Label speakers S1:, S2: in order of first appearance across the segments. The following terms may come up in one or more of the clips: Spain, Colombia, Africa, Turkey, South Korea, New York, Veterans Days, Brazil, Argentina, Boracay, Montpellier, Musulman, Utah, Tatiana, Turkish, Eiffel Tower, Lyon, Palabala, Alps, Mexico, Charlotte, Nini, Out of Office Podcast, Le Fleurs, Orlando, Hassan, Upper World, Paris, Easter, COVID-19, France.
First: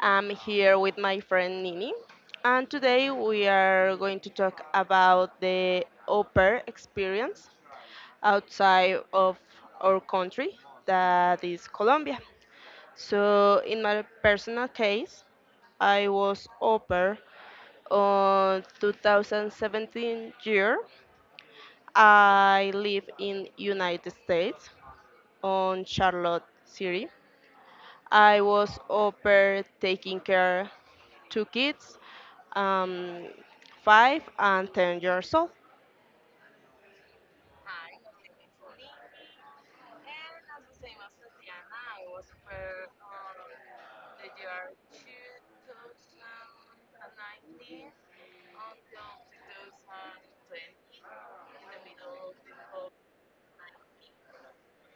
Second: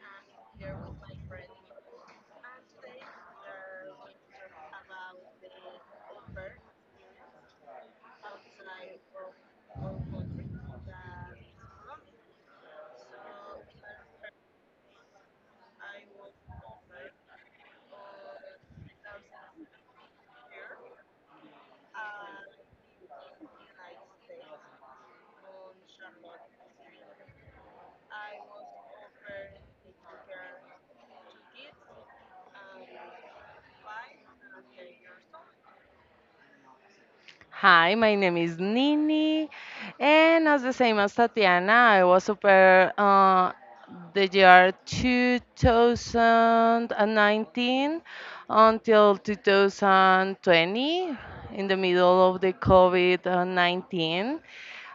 S1: I'm here with my friend Nini, and today we are going to talk about the au pair experience outside of our country, that is Colombia. So, in my personal case, I was au pair on 2017 year. I live in United States on Charlotte City. I was over taking care two kids, um, 5 and 10 years old.
S2: Hi, my name is Nini, and as the same as Tatiana, I was au pair the year 2019 until 2020, in the middle of the COVID-19.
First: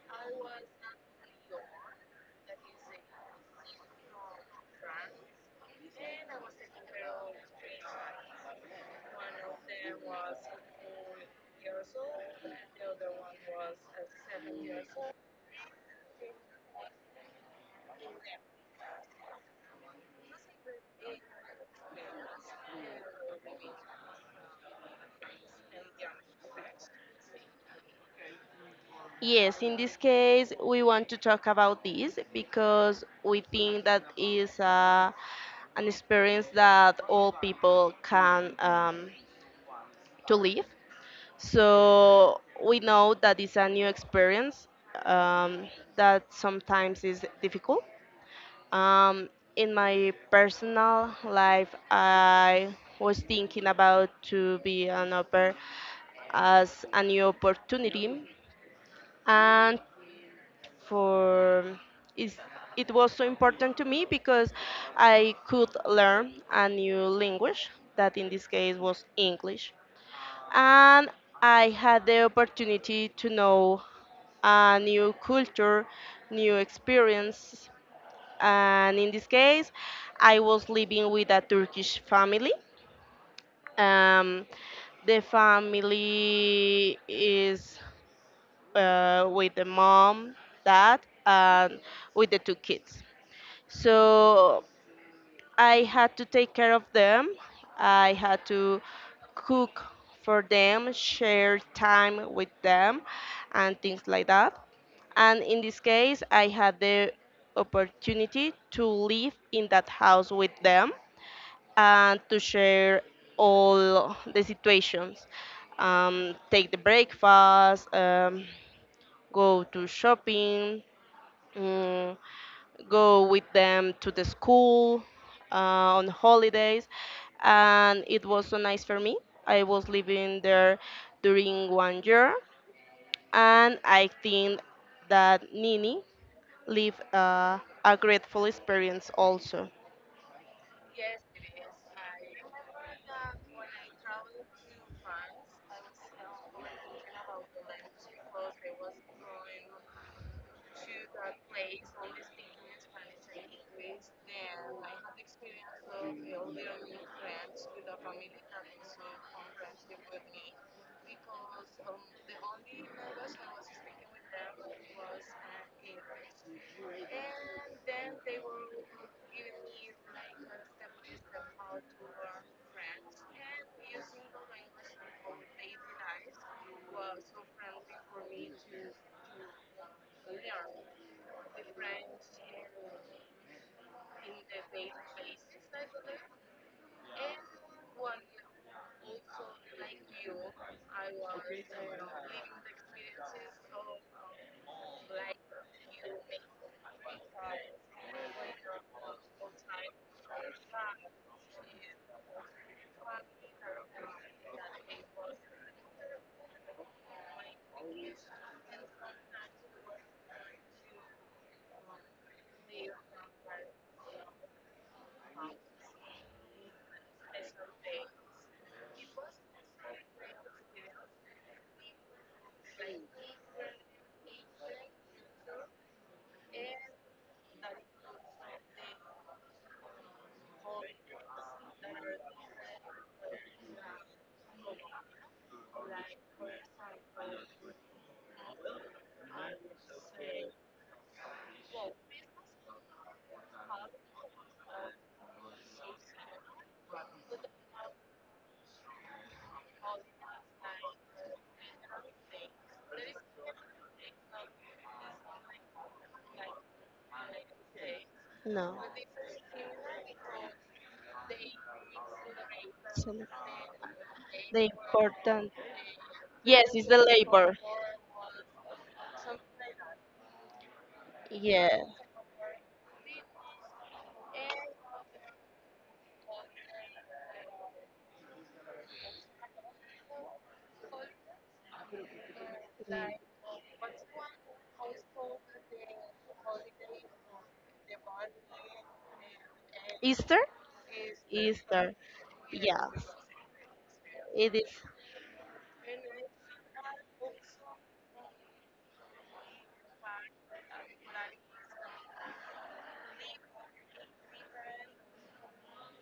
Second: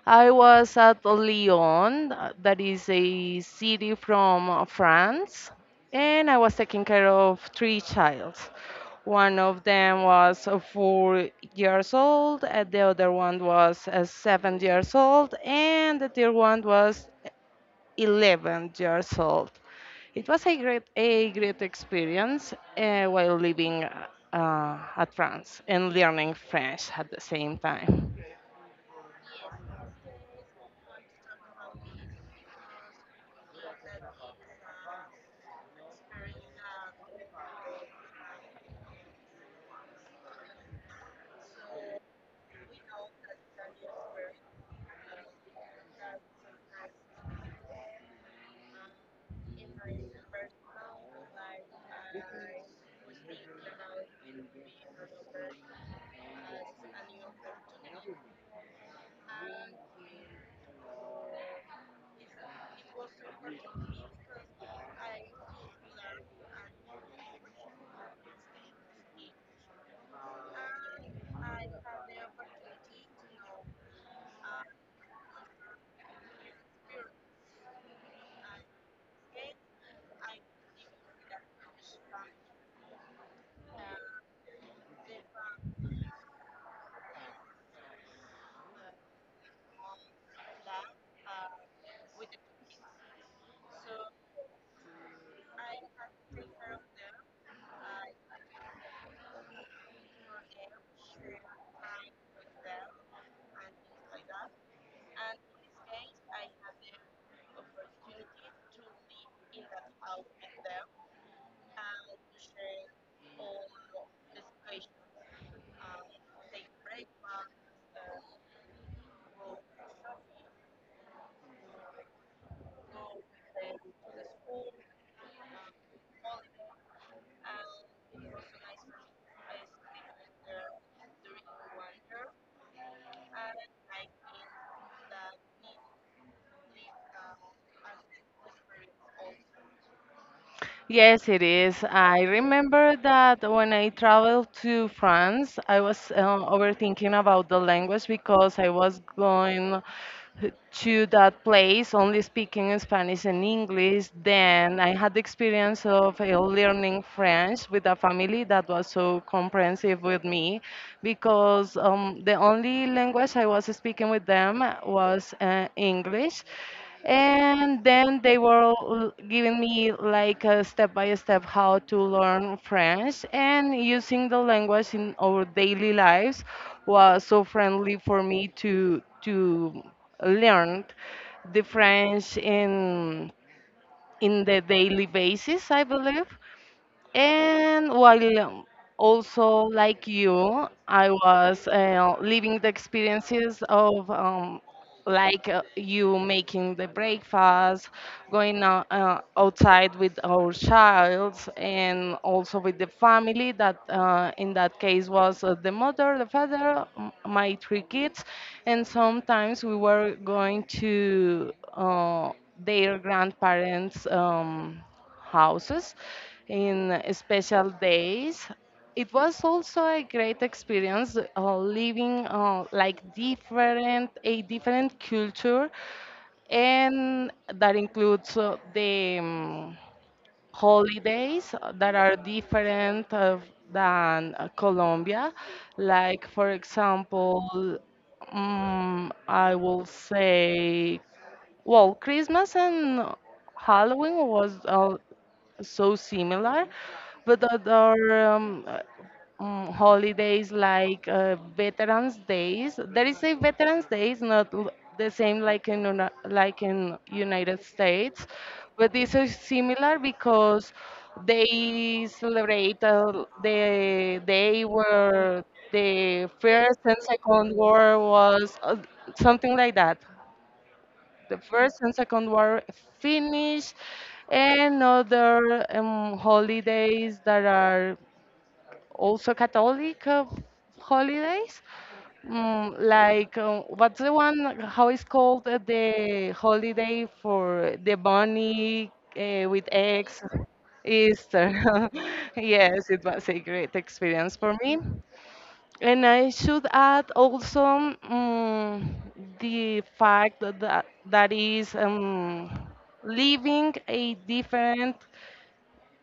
S2: I was at Lyon, that is a city from France, and I was taking care of three child. One of them was 4 years old, and the other one was 7 years old, and the third one was 11 years old. It was a great experience while living at France and learning French at the same time.
S1: Yes, in this case, we want to talk about this because we think that is an experience that all people can to live. So we know that it's a new experience, um, that sometimes is difficult. Um, in my personal life, I was thinking about to be an upper as a new opportunity, and for is it was so important to me because I could learn a new language that in this case was English, and I had the opportunity to know a new culture, new experience, and in this case, I was living with a Turkish family. Um, the family is with the mom, dad, and with the two kids. So I had to take care of them. I had to cook for them, share time with them, and things like that. And in this case, I had the opportunity to live in that house with them, and to share all the situations. Take the breakfast, go to shopping, mm, go with them to the school on holidays, and it was so nice for me. I was living there during one year, and I think that Nini lived a grateful experience also.
S2: Yes, it is. I remember that when I traveled to France, I was overthinking about the language because I was going to that place only speaking Spanish and English. Then I had the experience of learning French with a family that was so comprehensive with me because the only language I was speaking with them was English. And then they were giving me like a step by step how to learn French, and using the language in our daily lives was so friendly for me to learned the French in the daily basis, I believe. And while also like you, I was living the experiences of like you making the breakfast, going out, outside with our child, and also with the family. That in that case was the mother, the father, my three kids, and sometimes we were going to their grandparents. Houses in special days. It was also a great experience living like different a different culture, and that includes the holidays that are different than Colombia. Like for example, I will say well, Christmas and Halloween was so similar, but other holidays like Veterans Days. There is a Veterans Days, not the same like in like in United States,
S1: No.
S2: but this is similar because they celebrate
S1: So,
S2: the day
S1: the
S2: where
S1: important.
S2: the
S1: Yes,
S2: first
S1: it's
S2: and
S1: the
S2: second
S1: labor.
S2: war was something like that the
S1: Yeah.
S2: first and second war finished, and other holidays that are also Catholic holidays.
S1: Mm.
S2: Like what's the one how is called the holiday for the bunny with eggs?
S1: Easter?
S2: Easter.
S1: Easter.
S2: Yes, it
S1: Yes.
S2: was a great experience
S1: It
S2: for
S1: is.
S2: me. And I should add also the fact that that is living a different,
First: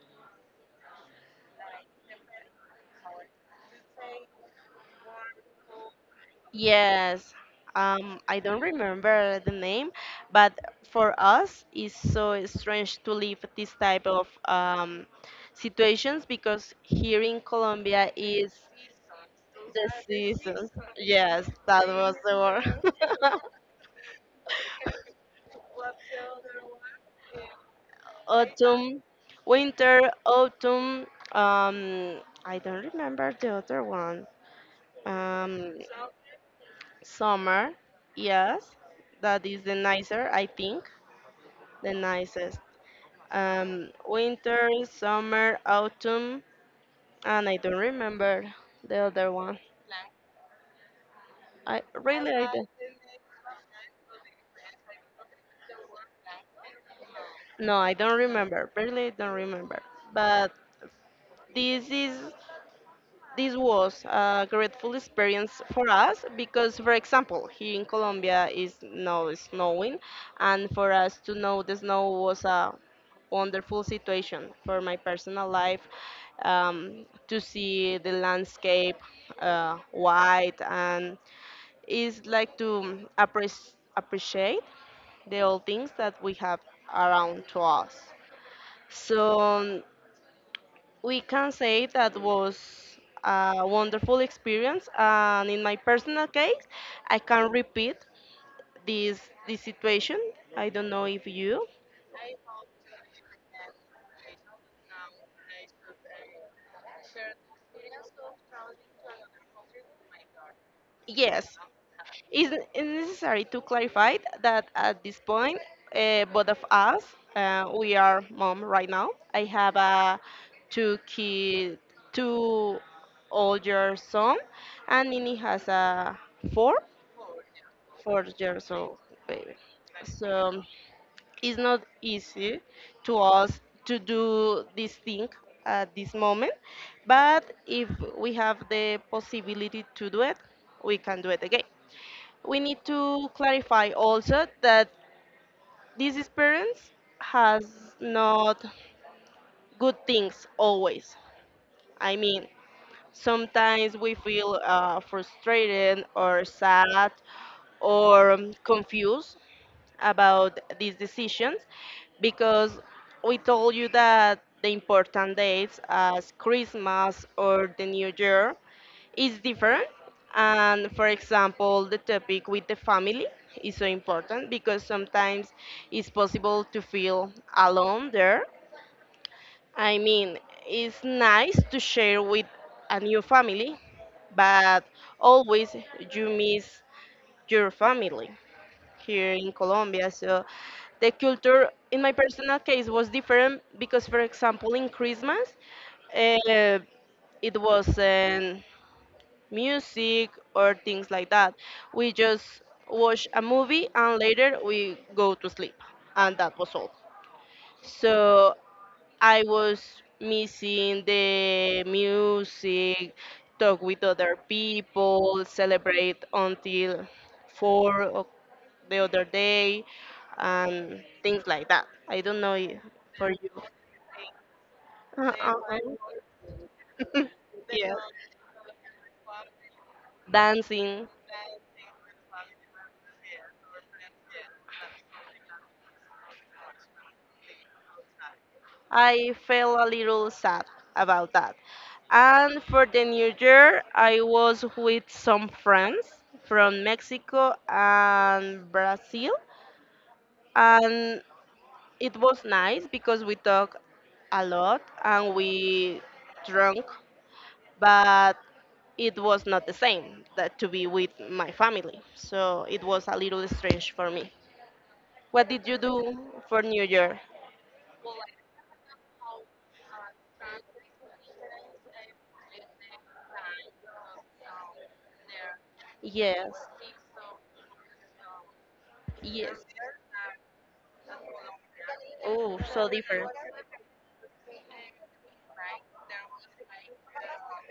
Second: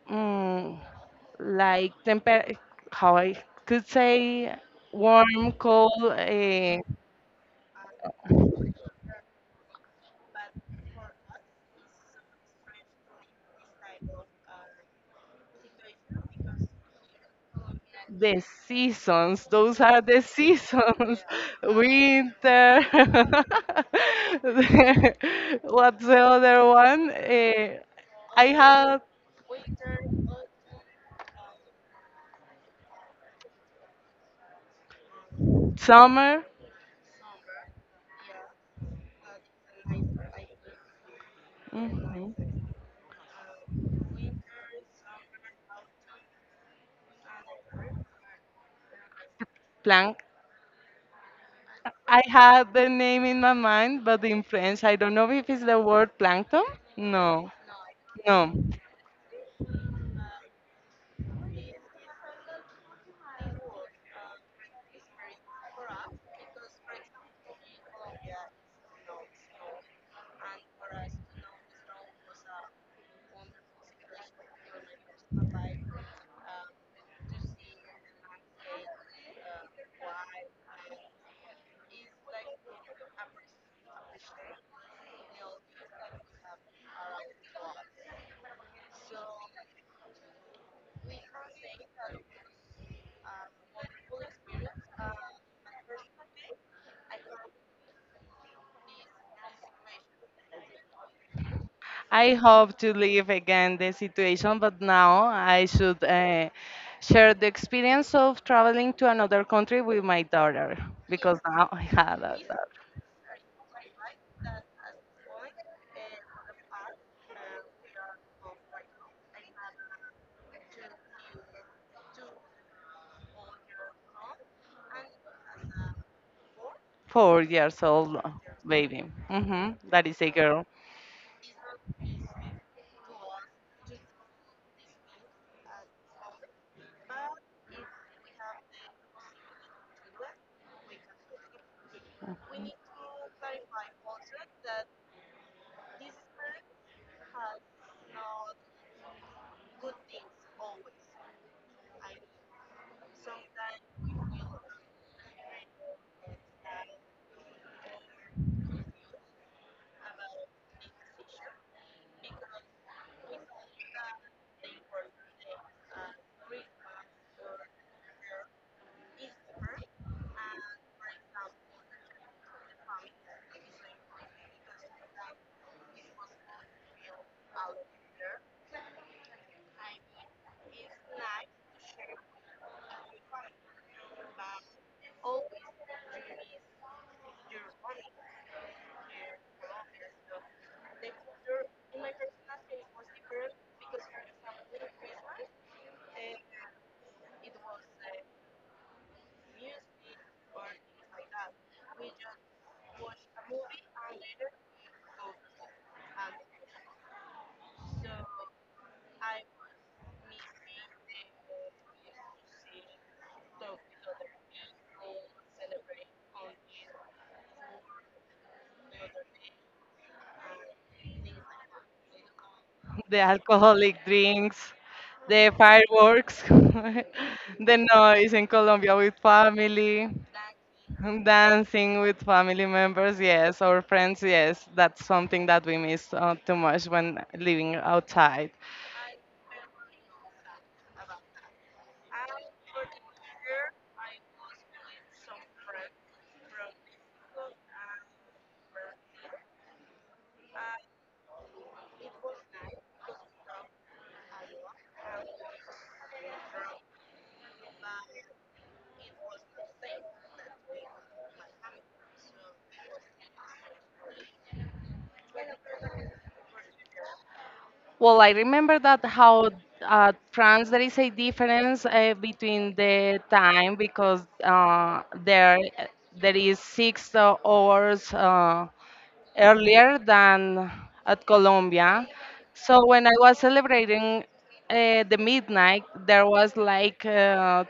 S2: mm like temper, how I could say, warm, cold.
S1: Yes, I don't remember the name, but for us, it's so strange to live this type of situations because here in Colombia
S2: The
S1: is
S2: seasons, those
S1: the
S2: are the
S1: season.
S2: seasons.
S1: Yes, that was the
S2: Winter.
S1: word.
S2: What's the other one? I
S1: Autumn,
S2: had
S1: winter, autumn. Um, I don't remember the other one. Um,
S2: summer.
S1: summer. Yes, that is the nicer, I think, the
S2: Mhm.
S1: nicest. Winter, summer, autumn, and I don't remember the other one.
S2: Plank.
S1: I
S2: I
S1: really I don't,
S2: had the name in my mind, but in French, I don't know if it's the word plankton. No,
S1: no, I don't
S2: no.
S1: remember. Really, I don't remember. But this is this was a grateful experience for us because, for example, here in Colombia is now snowing, and for us to know the snow was a wonderful situation for my personal life to see the landscape white and is like to appres appreciate the old things that we have around to us. So we can say that was a wonderful experience. And in my personal case, I can repeat this this situation. I don't know if you.
S2: I hope to leave again the situation, but now I should share the experience of traveling to another country with my daughter because
S1: Yes,
S2: now I have a
S1: It's
S2: daughter,
S1: it's necessary to clarify that at this point, both of us, we are mom right now. I have a two kid, two older son, and Nini has a four,
S2: 4 years old
S1: 4 years old
S2: baby.
S1: baby.
S2: That is a
S1: So
S2: girl.
S1: it's not easy to us to do this thing at this moment, but if we have the possibility to do it, we can do it again. We need to clarify also that this experience has not good things always. I mean, sometimes we feel frustrated or sad or confused about these decisions because we told you that the important dates as Christmas or the New Year it's different. And for example, the topic with the family is so important because sometimes it's possible to feel alone there. I mean, it's nice to share with a new family, but always you miss your family here in Colombia. So the culture in my personal case was different because, for example, in Christmas, uh, it wasn't music or things like that. We just watch a movie and later we go to sleep, and that was all. So I was missing the music, talk with other people, celebrate until four o- the other day, and things like that. I don't know I-
S2: The
S1: for you.
S2: alcoholic drinks, the
S1: Uh-uh.
S2: fireworks, the
S1: Yes.
S2: noise in Colombia with family,
S1: Dancing.
S2: dancing with family members, yes, or friends, yes. That's something that we miss too much when living outside.
S1: I felt a little sad about that. And for the new year, I was with some friends from Mexico and Brazil. And it was nice because we talked a lot and we drunk, but it was not the same that to be with my family. So it was a little strange for me. What did you do for New Year?
S2: Well, I remember that how France there is a difference between the time because there
S1: Yes,
S2: is 6 hours
S1: yes.
S2: earlier than at Colombia.
S1: Oh,
S2: So
S1: so
S2: when I
S1: different.
S2: was celebrating the midnight, there was like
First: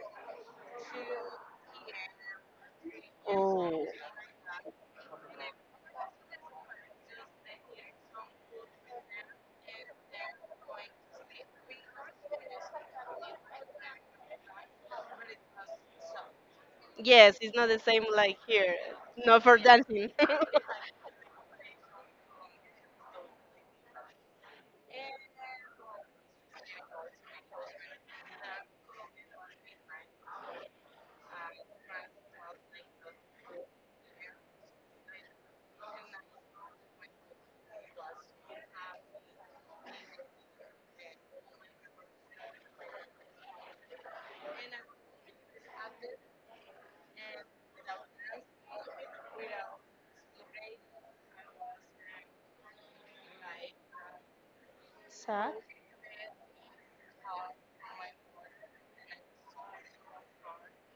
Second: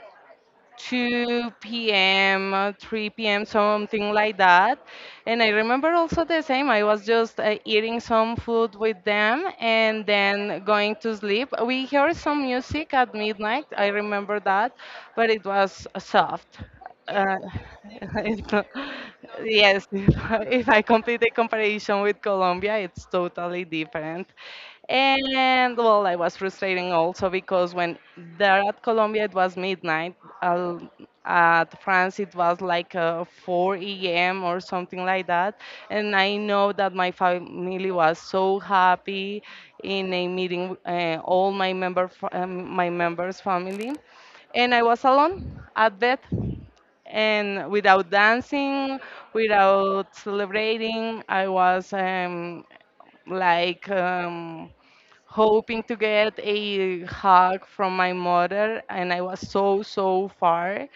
S2: 2 p.m., 3 p.m.,
S1: Oh,
S2: something like that. And I remember also the same. I was just eating some food with them and then going to sleep. We heard some music at midnight. I remember that, but it was soft. Uh,
S1: yes, it's not the same like
S2: if not-
S1: here. Not for
S2: Yes,
S1: dancing.
S2: if I complete the comparison with Colombia, it's totally different. And well, I was frustrating also because when there at Colombia it was midnight, al- at France it was like 4 a.m. or something like that. And I know that my family was so happy in a meeting, all my member, my members' family, and I was alone at bed and without dancing, without celebrating. I was like
S1: Sad?
S2: hoping to get a hug from my mother, and I was so far,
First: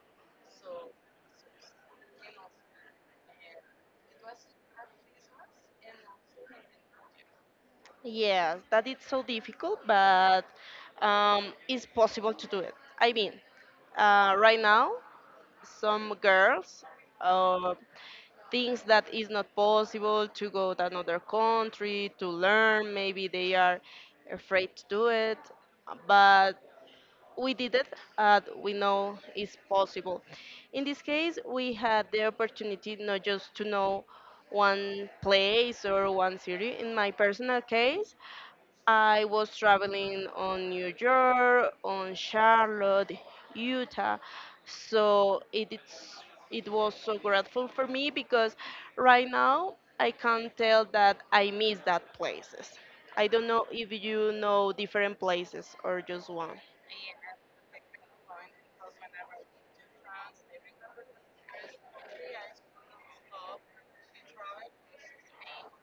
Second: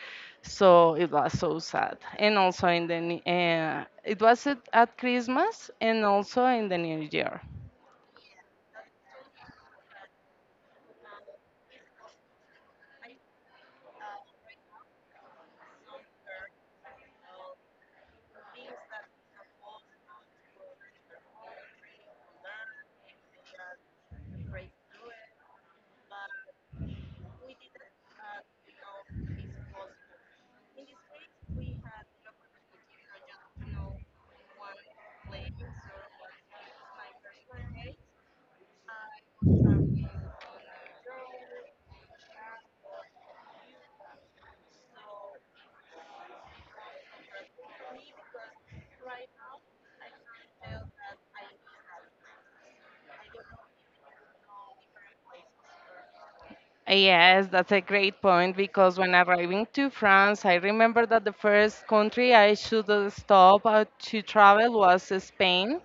S2: so it was so sad. And also in the it was at Christmas, and also in the New Year.
S1: Yes, that it's so difficult, but it's possible to do it. I mean, right now some girls uh, thinks that it's not possible to go to another country to learn. Maybe they are afraid to do it, but we did it. And we know it's possible. In this case, we had the opportunity not just to know one place or one city. In my personal case, I was traveling on New York, on Charlotte, Utah. So it was so grateful for me because right now I can tell that I miss that places. I don't know if you know different places or just one.
S2: Yes, that's a great point because when arriving to France, I remember that the first country I should stop to travel was Spain.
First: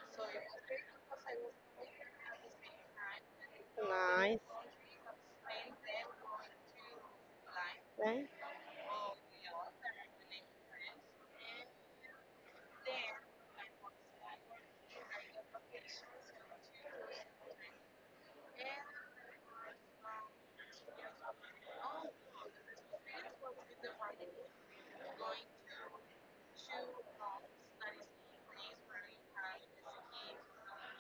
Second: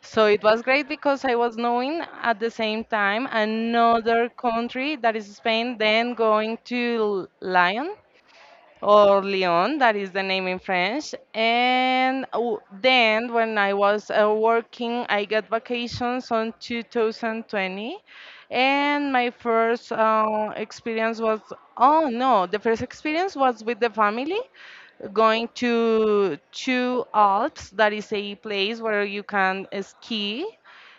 S2: So it was great because I was knowing at the same time another
S1: Nice.
S2: country that is Spain, then going to Lyon.
S1: Right?
S2: Or Lyon, that is the name in French. And then when I was working, I got vacations on 2020. And my first experience was, oh no, the first experience was with the family going to two Alps, that is a place where you can ski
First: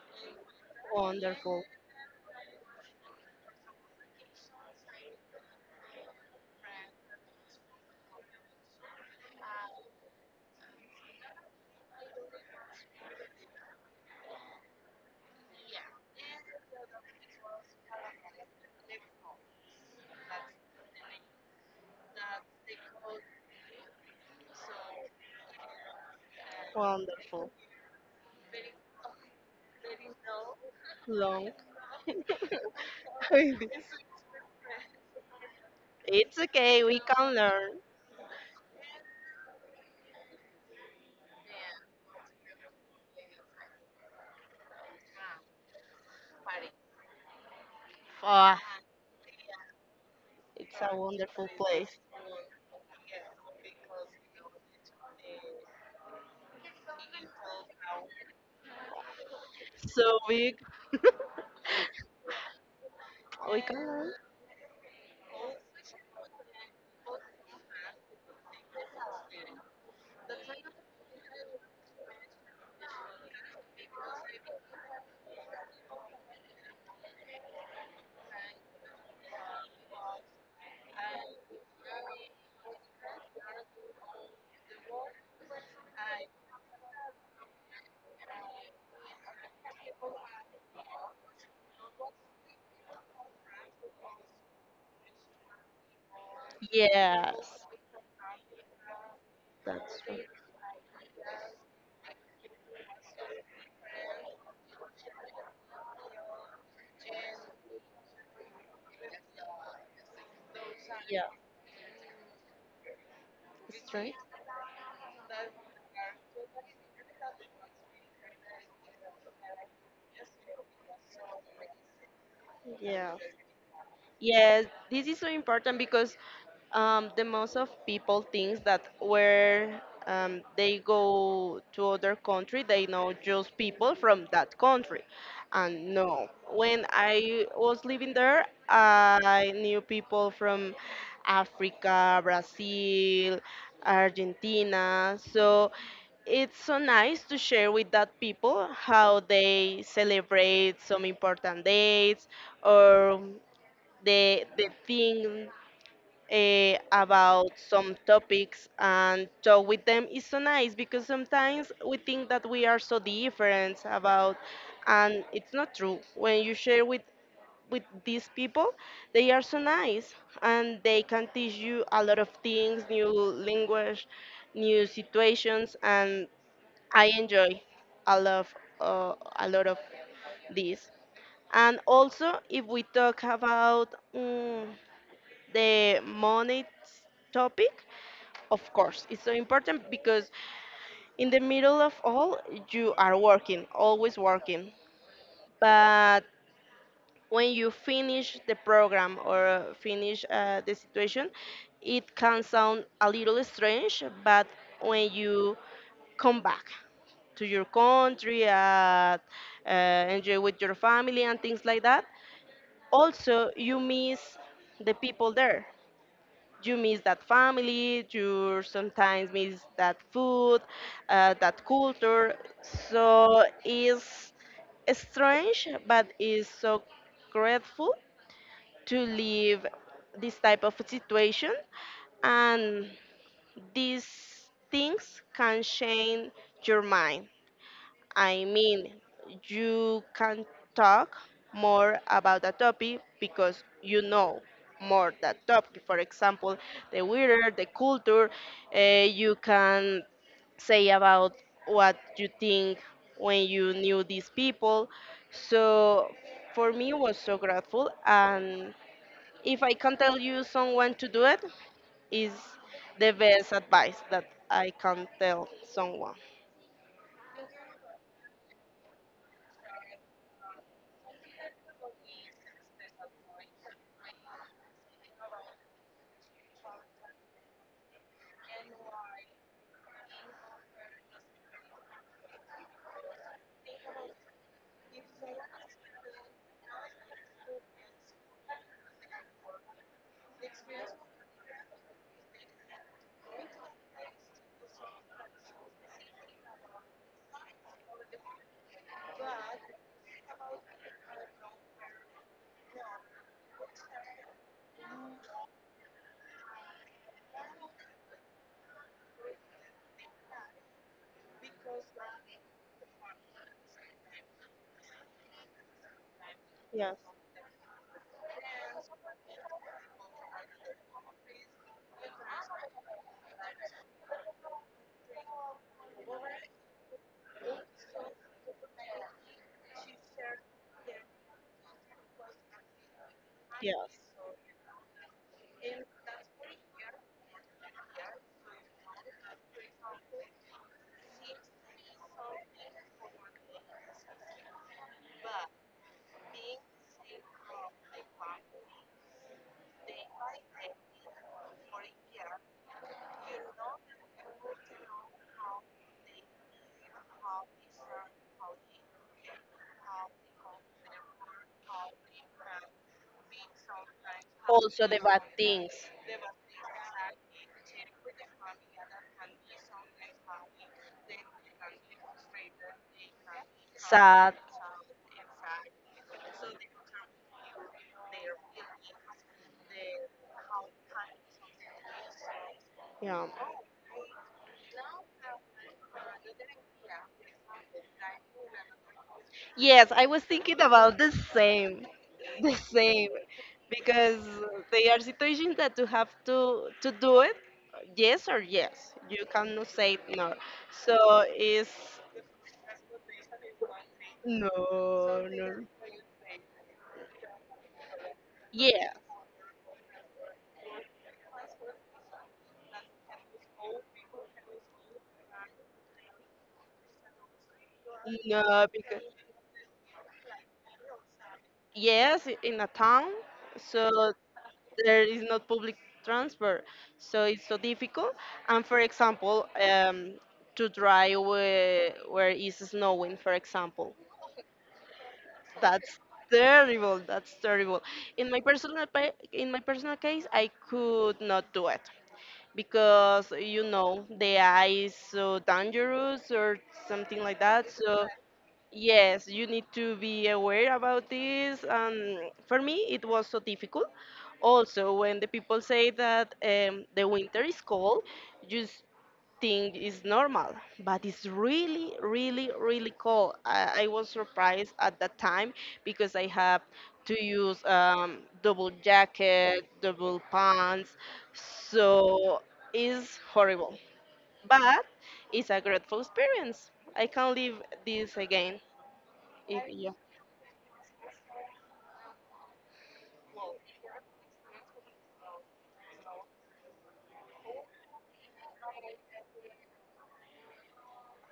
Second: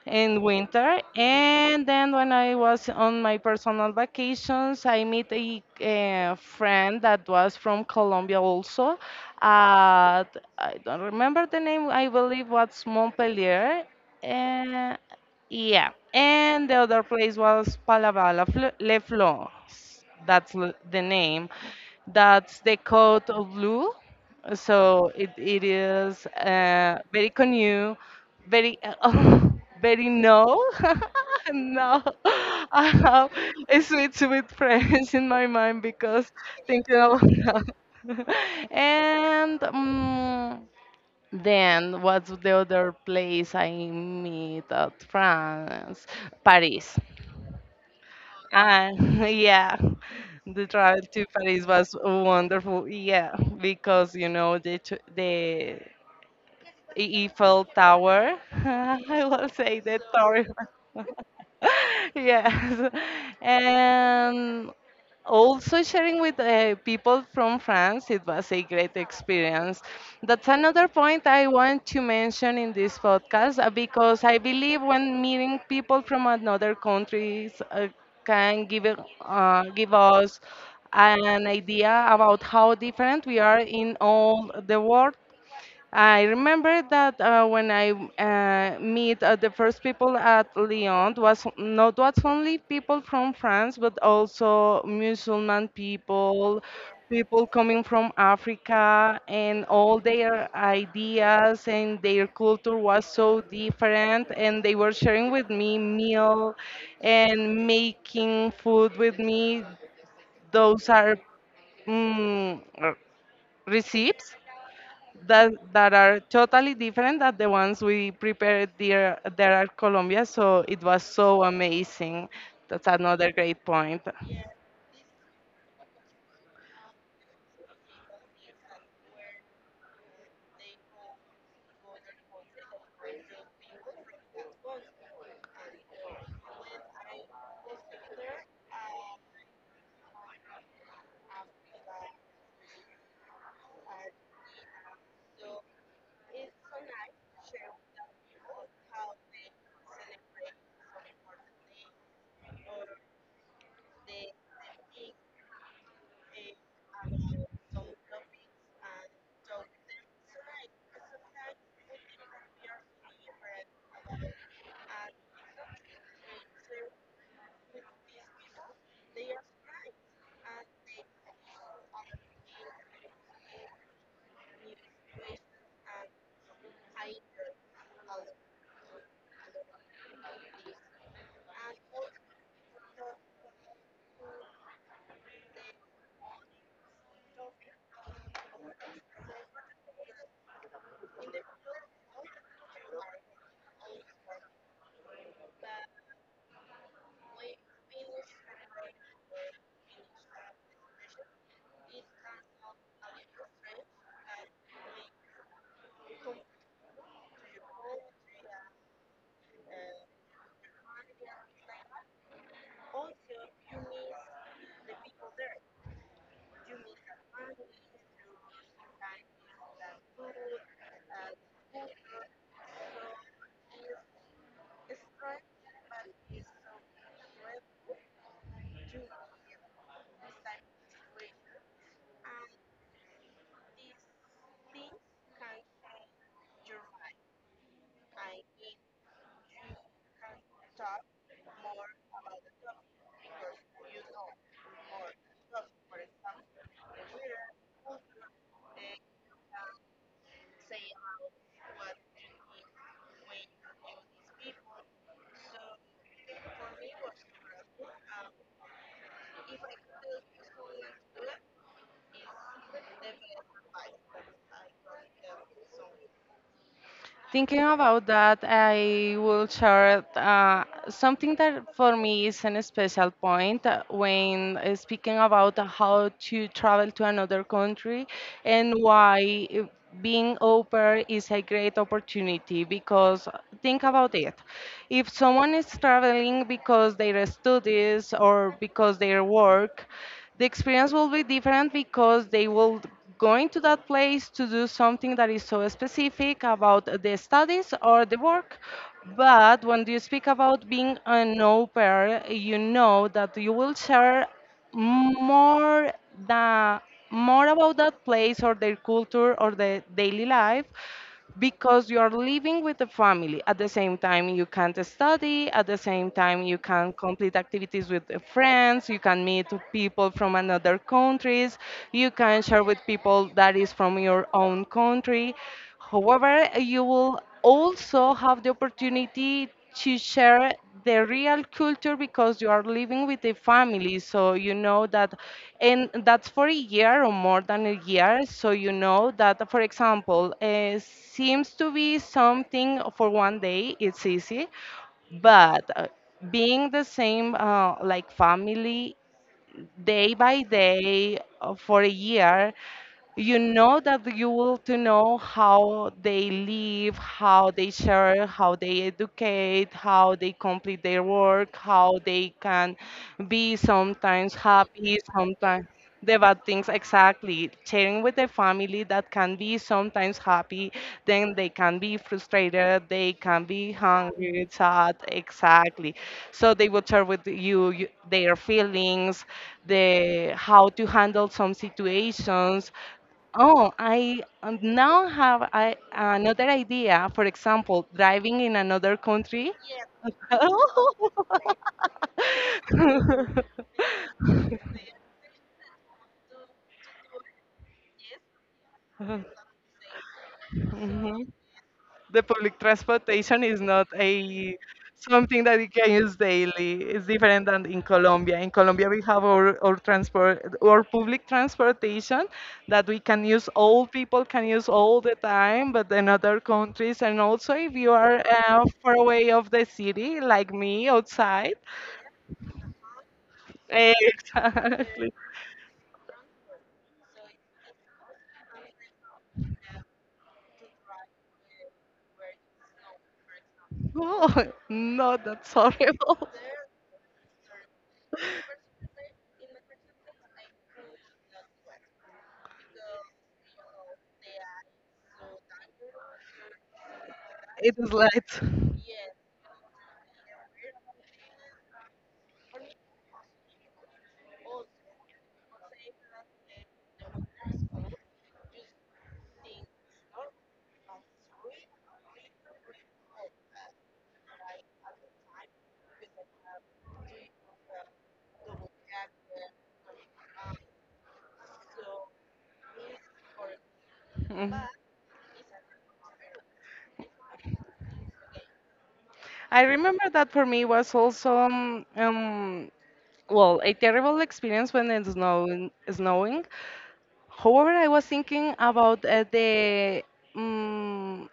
S2: in winter.
S1: Wonderful.
S2: And then when I was on my personal vacations, I met a friend that was from Colombia also. At, I don't remember the name, I believe was Montpellier. Uh, yeah. And the other place was Palabala, Le Fleurs, that's the name. That's the code of blue. So it is very
S1: Wonderful.
S2: new, very oh, very no,
S1: Long.
S2: no. I have
S1: It
S2: a
S1: is.
S2: sweet French in my mind because
S1: It's okay.
S2: thinking
S1: We
S2: about
S1: can
S2: that.
S1: learn.
S2: And then what's the other place I meet at France? Paris.
S1: Ah,
S2: And yeah, the
S1: it's a
S2: travel to
S1: wonderful
S2: Paris
S1: place.
S2: was wonderful. Yeah, because you know the the Eiffel Tower. I will say the
S1: So
S2: tower.
S1: big.
S2: Yes,
S1: We can learn.
S2: and also sharing with people from France, it was a great experience. That's another point I want to mention in this podcast because I believe when meeting people from another countries can give us an idea about how different we are in all the world. I remember that when I meet the first people at Lyon, was not was only people from France, but also Musulman people, people
S1: Yes.
S2: coming from Africa, and all
S1: That's right.
S2: their ideas and their culture was so different, and they were sharing with me meal and making food with me. Those are
S1: Yeah.
S2: mm, r-
S1: Straight.
S2: recipes that are totally different than the ones we prepared there at Colombia. So it was so amazing. That's
S1: Yeah.
S2: another great point.
S1: Yes. This is so important because the most of people thinks that where they go to other country, they know just people from that country. And no, when I was living there, I knew people from Africa, Brazil, Argentina. So it's so nice to share with that people how they celebrate some important dates or the thing about some topics and talk with them is so nice because sometimes we think that we are so different about and it's not true when you share with these people. They are so nice, and they can teach you a lot of things, new language, new situations. And I enjoy a lot, uh, a lot of this. And also if we talk about mm, the money topic, of course, it's so important because in the middle of all, you are working, always working. But when you finish the program or finish the situation, it can sound a little strange, but when you come back to your country, uh, enjoy with your family and things like that, also you miss the people there, you miss that family, you sometimes miss that food, that culture. So it's strange, but it's so grateful to live this type of situation. And these things can change your mind. I mean, you can talk more about a topic because you know more that topic. For example, the weather, the culture. You can say about what you think when you knew these people. So for me, it was so grateful. And if I can tell you someone to do it, is the best advice that I can tell someone.
S2: Thinking about that, I will share something that for me is a special point when speaking about how to travel to another country and why being au pair is a great opportunity because think about it. If someone is traveling because their studies or because their work, the experience will be different because they will going to that place to do something that is so specific about the studies or the work. But when you speak about being an au pair, you know that you will share more the more about that place or their culture or their daily life because you are living with the family. At the same time, you can't study. At the same time, you can
S1: Yes,
S2: complete activities with the friends. You can meet people from another countries. You can share with people that is from your own country. However, you will also have the opportunity to share the real culture because you are living with the family,
S1: yes.
S2: so you know that. And that's for a year or more than a year, so you know that, for example, seems to be something for one day, it's easy, but being the same like family day by day for a year, you know that you will to know how they live, how they share, how they educate, how they complete their work, how they can be sometimes
S1: Also,
S2: happy,
S1: the bad
S2: sometimes
S1: things.
S2: the bad things exactly. Sharing with their family that can be sometimes happy, then they can be frustrated, they can be
S1: Sad.
S2: hungry, sad, exactly. So they will share with you their feelings, the how to handle some situations.
S1: Yeah.
S2: Oh, I now have another idea. For example, driving in another country.
S1: Yes, I was thinking about the same, because they are situations that you have to do it, yes or yes. You cannot say no. So it's
S2: The public transportation is not
S1: No,
S2: a something that
S1: no.
S2: you can use daily. It's different than in Colombia. In Colombia,
S1: Yeah,
S2: we have our transport, our public transportation that we can use. All people can use all the time, but in other countries, and also if you are
S1: No,
S2: far away of the city, like me, outside.
S1: yes, in a town, so there
S2: Exactly.
S1: is not public transport, so it's so difficult. And for example, to drive where it's snowing, for example,
S2: Oh, no, that's
S1: that's
S2: horrible.
S1: terrible. That's terrible. In my personal case, I could not do it because you know the ice so dangerous or something like that.
S2: It is
S1: So
S2: light.
S1: Yes, you need to be aware about this. And for me, it was so difficult. Also, when the people say that the winter is cold, you s- think it's normal, but it's really, really, really cold. I was surprised at that time because I have to use double jacket, double pants, so it's horrible.
S2: Mhm.
S1: But it's a grateful experience. I can't live this again.
S2: I
S1: If you,
S2: remember that for me was also well a terrible experience when it's snowing. Snowing. However, I was thinking about the um,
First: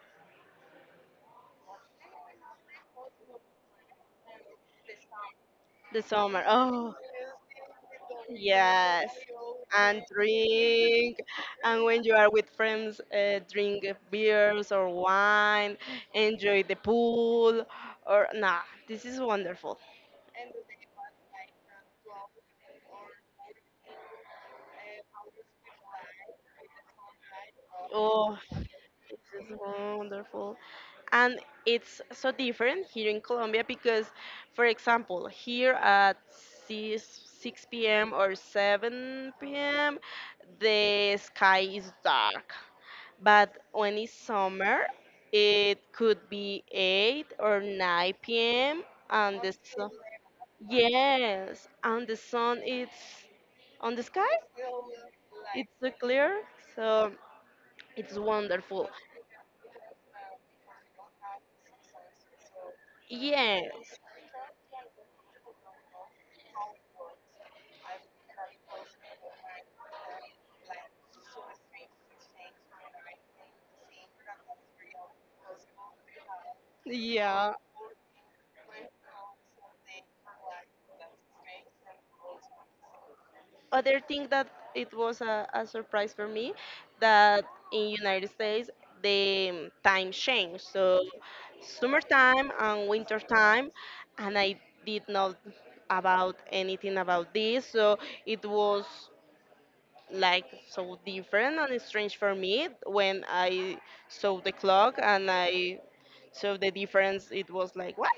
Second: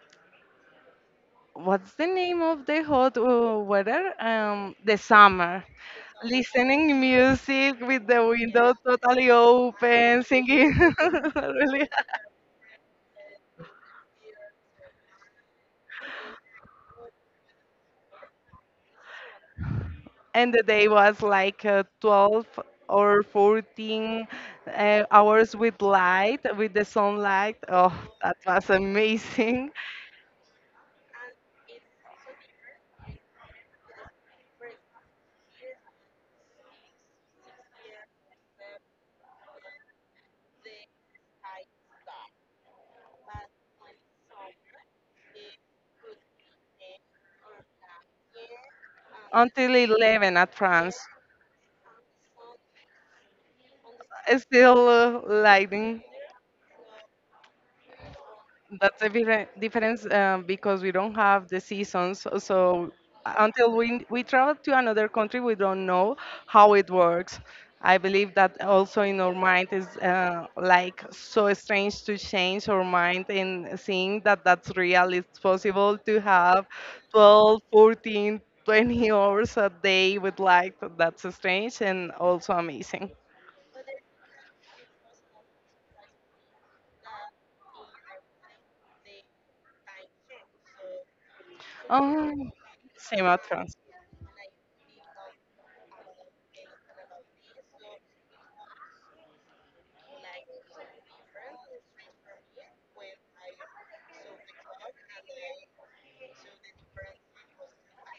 S2: what's the name of the hot weather? The summer.
S1: the summer. Oh,
S2: Listening music with the window
S1: yes.
S2: totally
S1: And
S2: open, singing
S1: drink. And
S2: really.
S1: when you are with friends, drink beers or wine. Enjoy the pool. Or nah, this is wonderful.
S2: And the day was like 12 or 14 hours with light, with the sunlight. Oh, that
S1: Oh,
S2: was
S1: this is
S2: amazing.
S1: wonderful. And it's so different here in Colombia because, for example, here at 6, 6 p.m. or 7 p.m., the sky is dark. But when it's summer, it could be 8 or 9 p.m. and the
S2: Until
S1: sun,
S2: 11 at France,
S1: yes, and the sun is on the sky.
S2: still
S1: It's so
S2: lightning.
S1: clear, so it's wonderful.
S2: That's a different difference, because we don't have the seasons. So until
S1: Yes,
S2: we travel to another country, we don't know how it works. I believe that also in our mind is like so strange to change our mind and seeing that that's real. It's possible to have
S1: yeah.
S2: 12, 14, 20 hours a day with light. That's strange and also amazing.
S1: Other thing that it was a surprise for me that in United States the time changed. So
S2: Oh,
S1: summertime and winter
S2: same
S1: time,
S2: outcomes.
S1: and I did not about anything about this. So it was like so different and strange for me when I saw the clock and I saw the difference. It was like what?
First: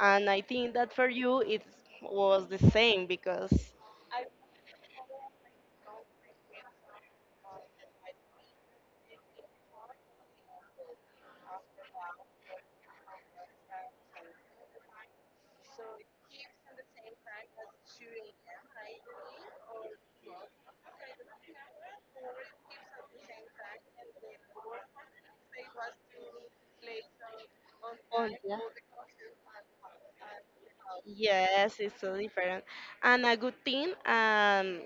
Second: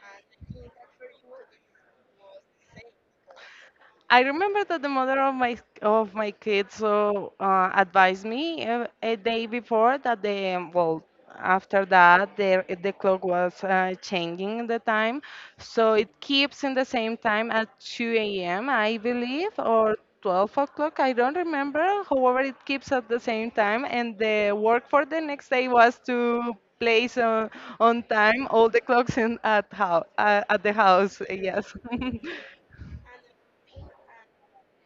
S1: And I think that for you it was the same because
S2: I remember that the mother of my kids so advised me a day before that they after that the clock was changing the time, so it keeps in the same time at 2 a.m. I believe, or 12 o'clock. I don't remember. However, it keeps at the same time, and the work for the next day was to place on time all the clocks in at how at the house. Yes.
S1: Yes, it's so different. And a good thing,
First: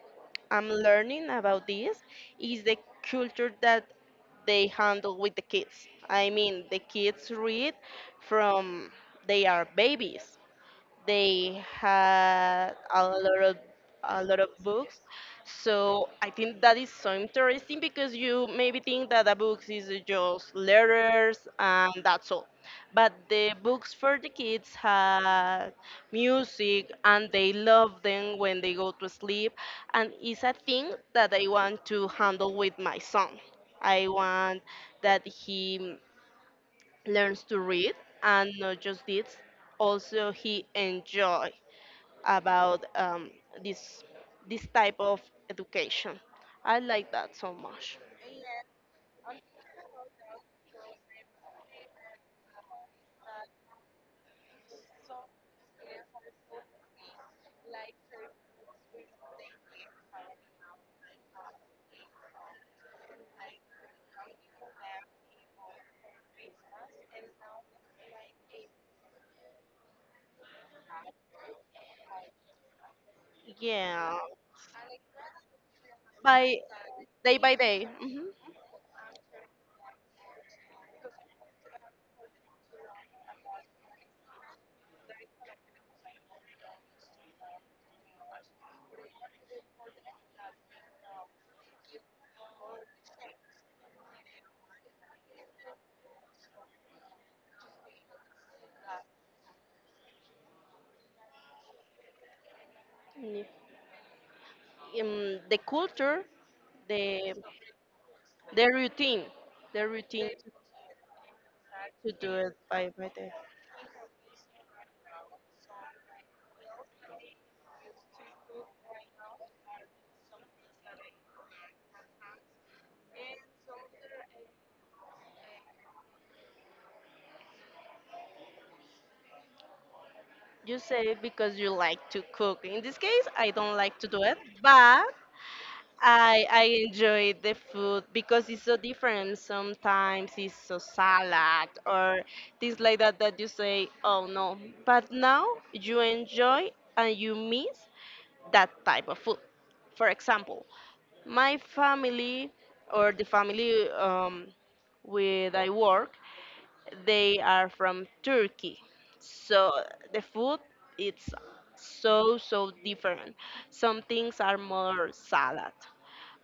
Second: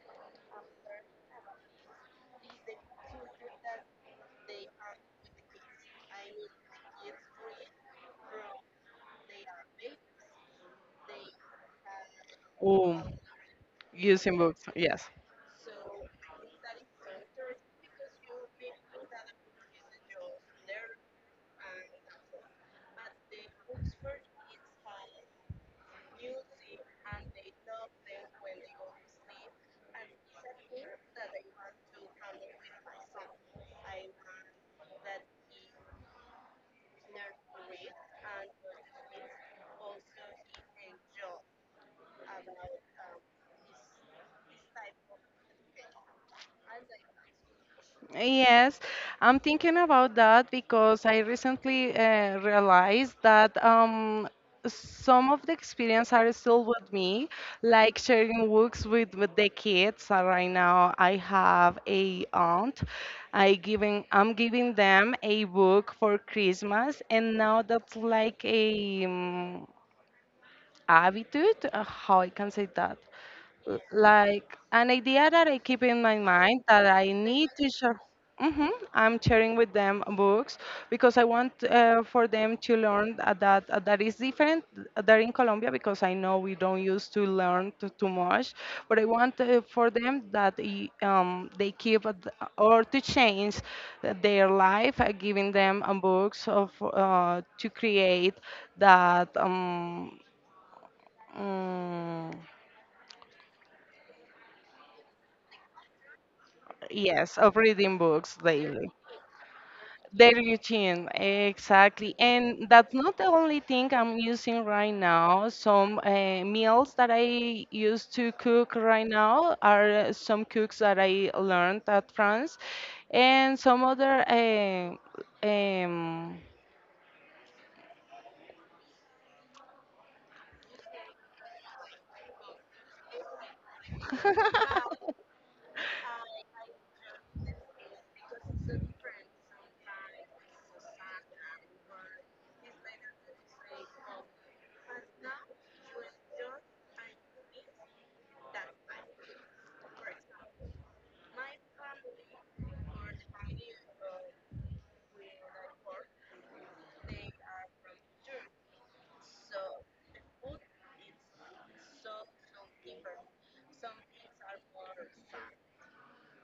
S1: I'm learning about this is the culture that they handle with the kids. I mean, the kids read from they are babies. They had
S2: Oh,
S1: a
S2: using
S1: lot of
S2: books,
S1: books.
S2: yes.
S1: So I think that is so interesting because you maybe think that the books is just letters and that's all, but the books for the kids had music and they love them when they go to sleep. And it's a thing that I want to handle with my son. I want that he learns to read, and not just this, also he enjoy about this this type of education. I like that so much.
S2: Yes, I'm thinking about that because I recently realized that some of the experience are still with me, like sharing books with the kids. Right now, I have a aunt. I'm giving them a book for Christmas, and now that's like a. Habitude, how I can say that, L-
S1: Yeah,
S2: like an idea that I keep in my
S1: by
S2: mind that I
S1: day
S2: need
S1: by
S2: to
S1: day.
S2: share.
S1: Hmm.
S2: Hmm, I'm sharing with them books because I want for them to learn that that is different there in Colombia because I know we don't used to learn too much, but I want for them that they keep or to change their life, giving them books of to create that. Mm,
S1: In the culture, the
S2: yes, of reading books
S1: the
S2: daily.
S1: routine, the routine,
S2: Daily routine, exactly.
S1: do it
S2: And that's
S1: by
S2: not the
S1: day.
S2: only thing I'm using right now. Some meals that I used to cook right now are some cooks that I learned at France, and some other um,
S1: You say because you like to cook. In this case, I don't like to do it, but I enjoy the food because it's so different. Sometimes it's so salad or things like that that you say, oh no. But now you enjoy and you miss that type of food. For example, my family or the family with I work, they are from Turkey. So the food it's so different. Some things are more salad.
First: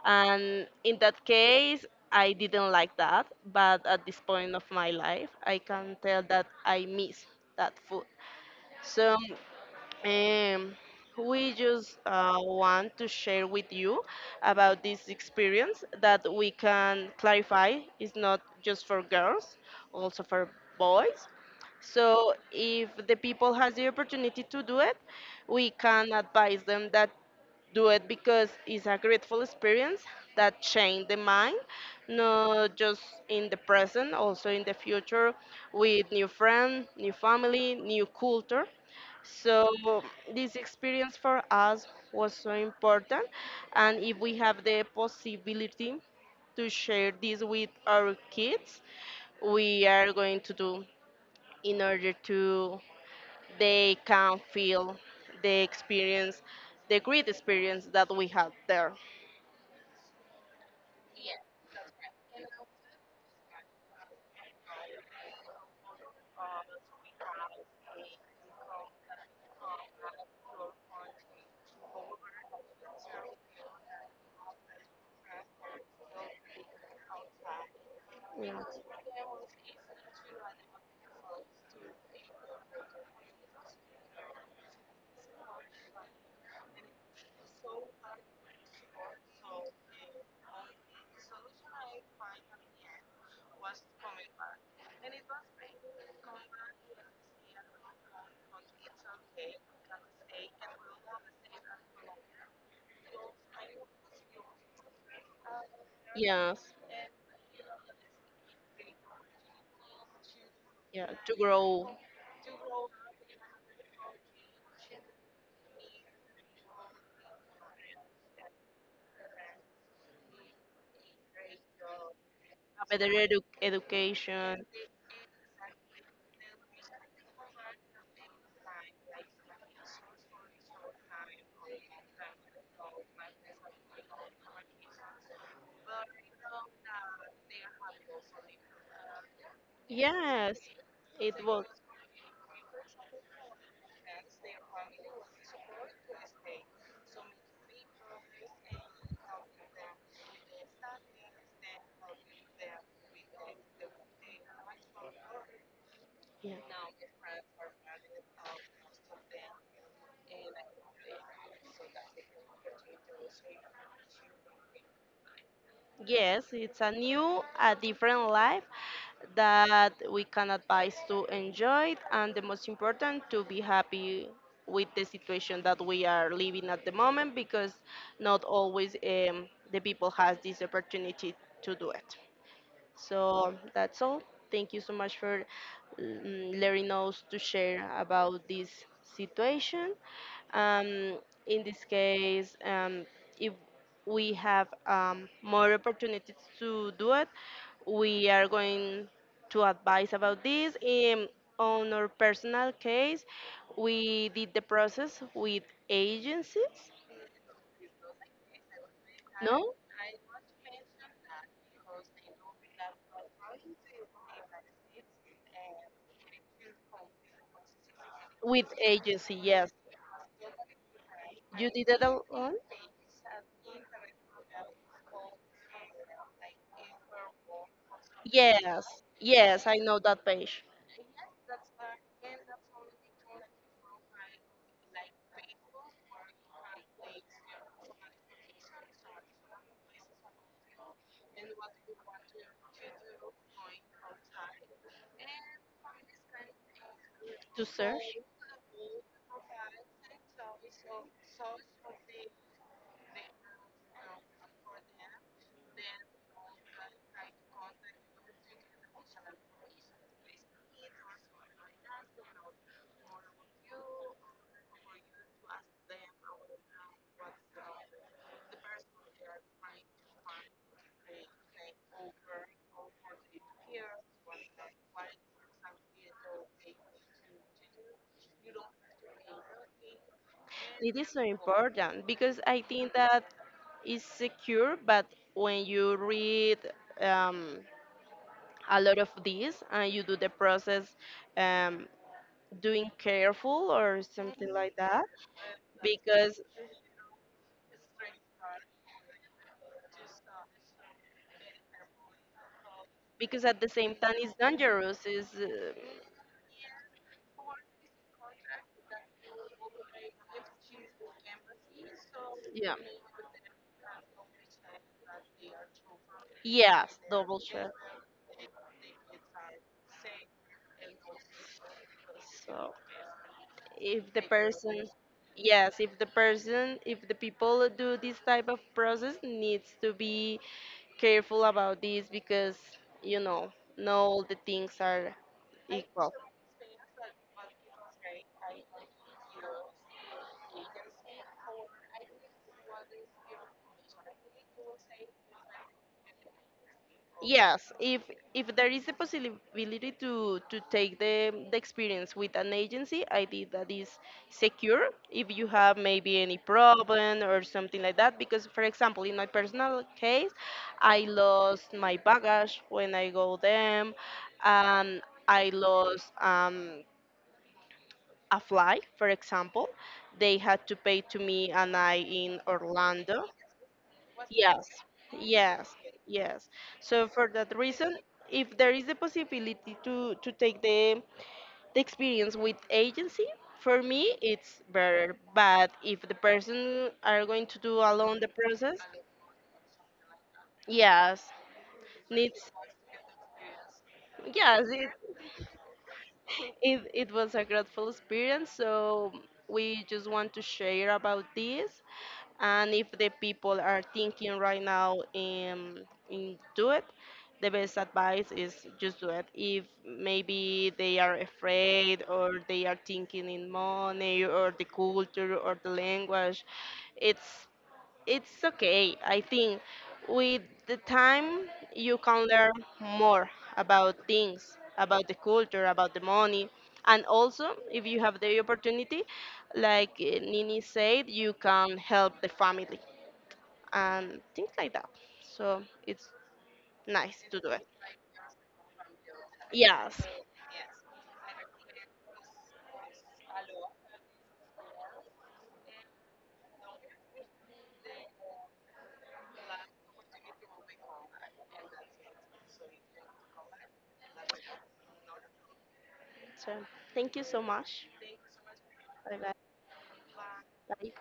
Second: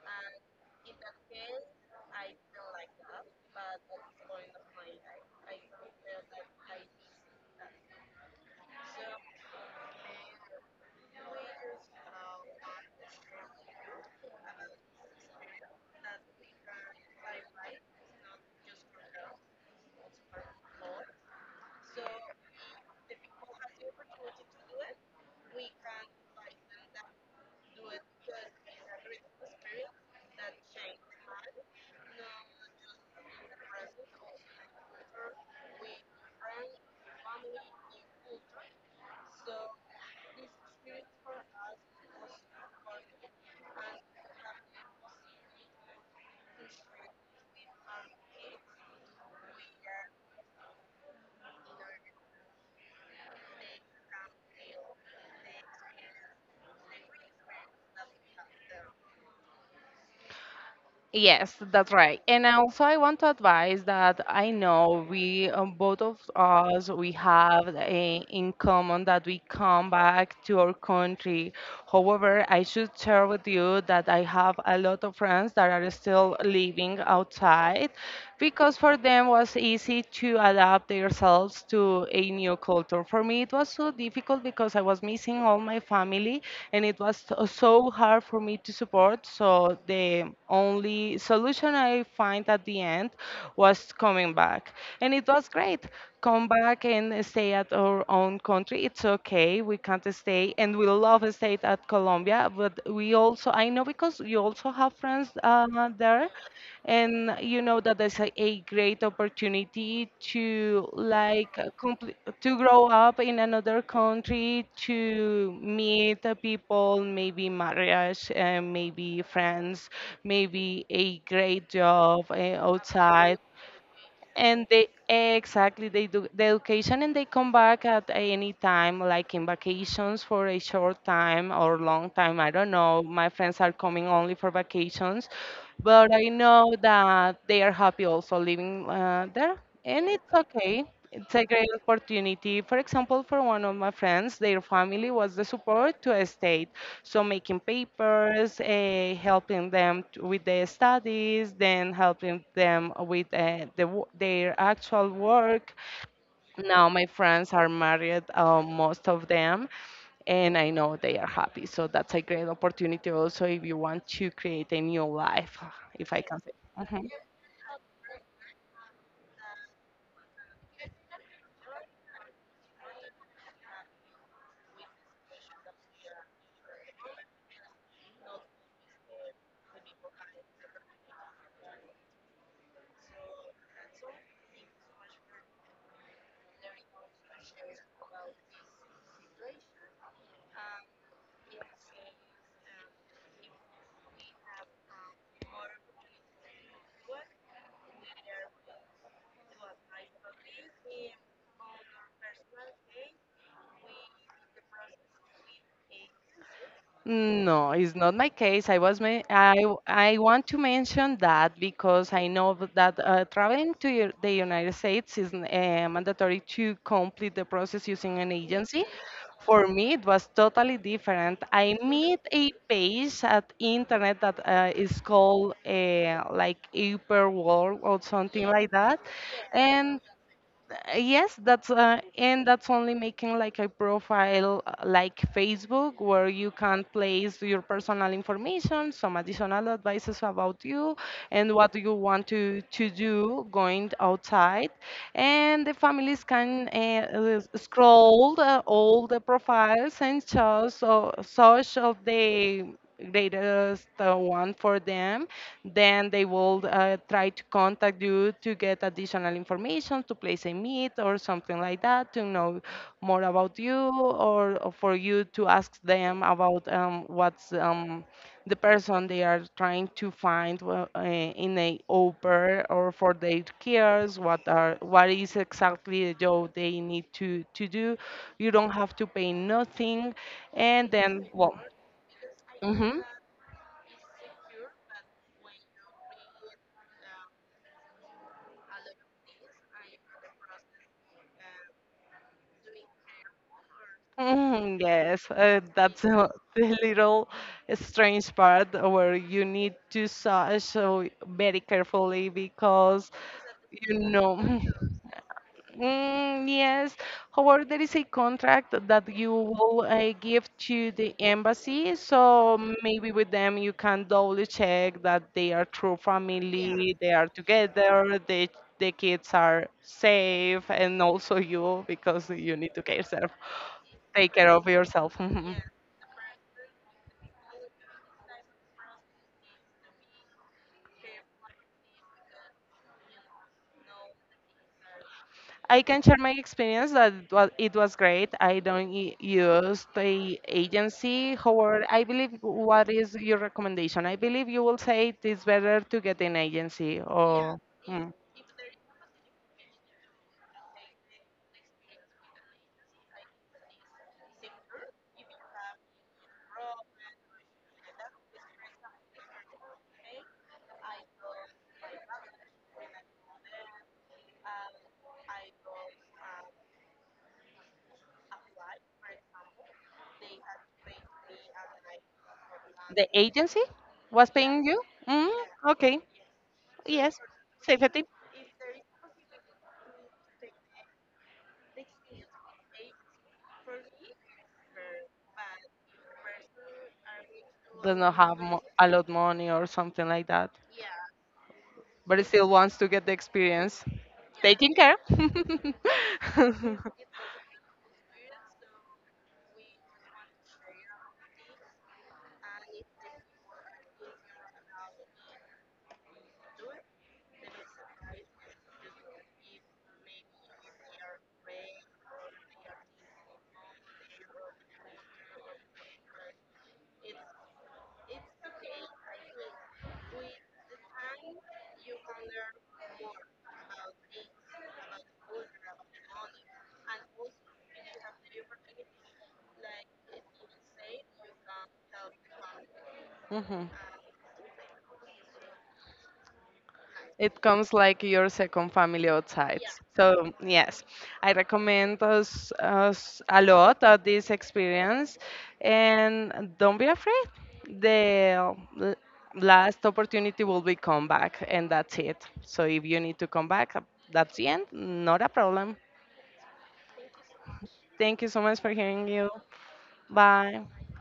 S1: And in that case, I didn't like that, but at this point of my life, I can tell that I miss that food. So, um, we just want to share with you about this experience that we can clarify is not just for girls, also for boys. So, if the people has the opportunity to do it, we can advise them that do it because it's a grateful experience that changed the mind, not just in the present, also in the future with new friends, new family, new culture. So this experience for us was so important, and if we have the possibility to share this with our kids, we are going to do in order to they can feel the experience, the great experience that we had there.
S2: Yes, that's right. And also, I want to advise that I know we, both of us, we have a, in common that we come back to our country. However, I should share with you that I have a lot of friends that are still living outside because for them was easy to adapt themselves to a new culture. For me, it was so difficult because I was missing all my family and it was so hard for me to support. So the only solution I find at the end was coming back. And it was great. Come back and stay at our own country. It's okay. We can't stay and we love stay at Colombia, but we also I know because you also have friends there,
S1: Yes.
S2: and you know that there's a great opportunity to
S1: Yeah. To
S2: like
S1: grow
S2: complete to grow up in another country, to meet the people, maybe marriage and maybe friends, maybe a great job
S1: a better
S2: outside,
S1: edu- education.
S2: and they exactly they do the education and they come back at any time, like in vacations for a short time or long time. I don't know. My friends are coming only for vacations, but I know that they are happy also living there, and it's
S1: Yes.
S2: okay. It's
S1: It
S2: a
S1: was.
S2: great opportunity. For example, for one of my friends, their family was the support to stay. So making papers, helping them with their studies, then helping them with the, their actual work.
S1: Yeah.
S2: Now my friends are married, most of them, and I know they are happy. So that's a great opportunity also if you want to create a new life, if I can
S1: Yes,
S2: say.
S1: it's a
S2: Mhm.
S1: new, a different life that we can advise to enjoy it, and the most important to be happy with the situation that we are living at the moment because not always the people has this opportunity to do it. So that's all. Thank you so much for mm, letting us to share about this situation um, in this case, if we have more opportunities to do it, we are going to advise about this. In on our personal case, we did the process with agencies.
S2: No, it's not my case. I was ma- I
S1: No?
S2: w- I want to mention that because I know that traveling to your, the United States is mandatory to complete the process using an
S1: With
S2: agency.
S1: agency,
S2: For
S1: yes.
S2: me, it was totally different.
S1: You
S2: I
S1: did it
S2: meet a
S1: alone?
S2: page at internet that is called like Upper World or something like
S1: Yes,
S2: that,
S1: yes, I know
S2: and
S1: that page.
S2: yes, that's and that's only making like a profile like Facebook where you can place your personal information, some additional advices about you, and what you want to do going outside, and the families can
S1: To search.
S2: scroll all the profiles and choose such of the greatest one for them, then they will try to contact you to get additional information, to place a meet or something like that, to know more about you, or for you to ask them about what's the person they are trying to find in a au pair or for their cares, what is exactly the job they need to do. You don't have to pay nothing, and
S1: It is not
S2: then well.
S1: important because I think
S2: Mm-hmm.
S1: that is secure, but when you read um, a lot of this and you do the process, um, doing careful or something like
S2: Mm,
S1: that,
S2: yes, that's a,
S1: because
S2: the little strange part where you need to search so very carefully because
S1: at the same
S2: you
S1: time it's
S2: know.
S1: dangerous. Is
S2: Mm, yes. However, there is a contract that you will give to the embassy, so
S1: yeah,
S2: maybe with them you can double check that they are true. Yeah. Family,
S1: yes,
S2: they are
S1: double check.
S2: together, the kids are safe, and also you because you need
S1: So
S2: to care self,
S1: if the
S2: take care of
S1: person,
S2: yourself.
S1: yes, if the person, if the people do this type of process, needs to be careful about this because you know, not all the things are
S2: I can
S1: equal.
S2: share my experience that it was great. I don't use the agency. However, I believe what is your recommendation? I believe you will say it is better to get an agency or.
S1: Yes,
S2: Mm.
S1: if there is the possibility to take the experience with an agency, I think that is secure if you have maybe any problem or something like that. Because for example, in my personal case, I lost my baggage when I go them, and I lost a flight, for example. They had to pay to me and I in
S2: The
S1: Orlando.
S2: agency was, yeah, paying
S1: Yes,
S2: you? Mm,
S1: yes,
S2: okay,
S1: yes. So
S2: yes.
S1: for that reason,
S2: Safety.
S1: if there is the possibility to take the experience with agency, for me it's better. But if the person are going to do
S2: Does not
S1: alone the
S2: have
S1: process,
S2: a lot money or something like that,
S1: yes,
S2: but it
S1: needs
S2: still wants to get the experience.
S1: yes,
S2: Taking
S1: it
S2: care.
S1: it was a grateful experience. So we just want to share about this. And if the people are thinking right now in do it, the best advice is just do it. If maybe they are afraid or they are thinking in money or the culture or the language, it's okay. I think with the time you can learn more about things, about the culture, about the money. And also, if you have the opportunity, like Nini said, you can help the family
S2: Mhm.
S1: and things like that. So it's nice to
S2: It
S1: do it.
S2: comes like your second family outside.
S1: Yes.
S2: So, yes, I recommend us, us a lot of this experience and don't be afraid. The l- last opportunity will be come back and that's it. So if you need to come back, that's the end, not a problem.
S1: So thank you so much.
S2: Thank you so much for hearing
S1: Bye
S2: you.
S1: bye.
S2: Bye.
S1: Bye.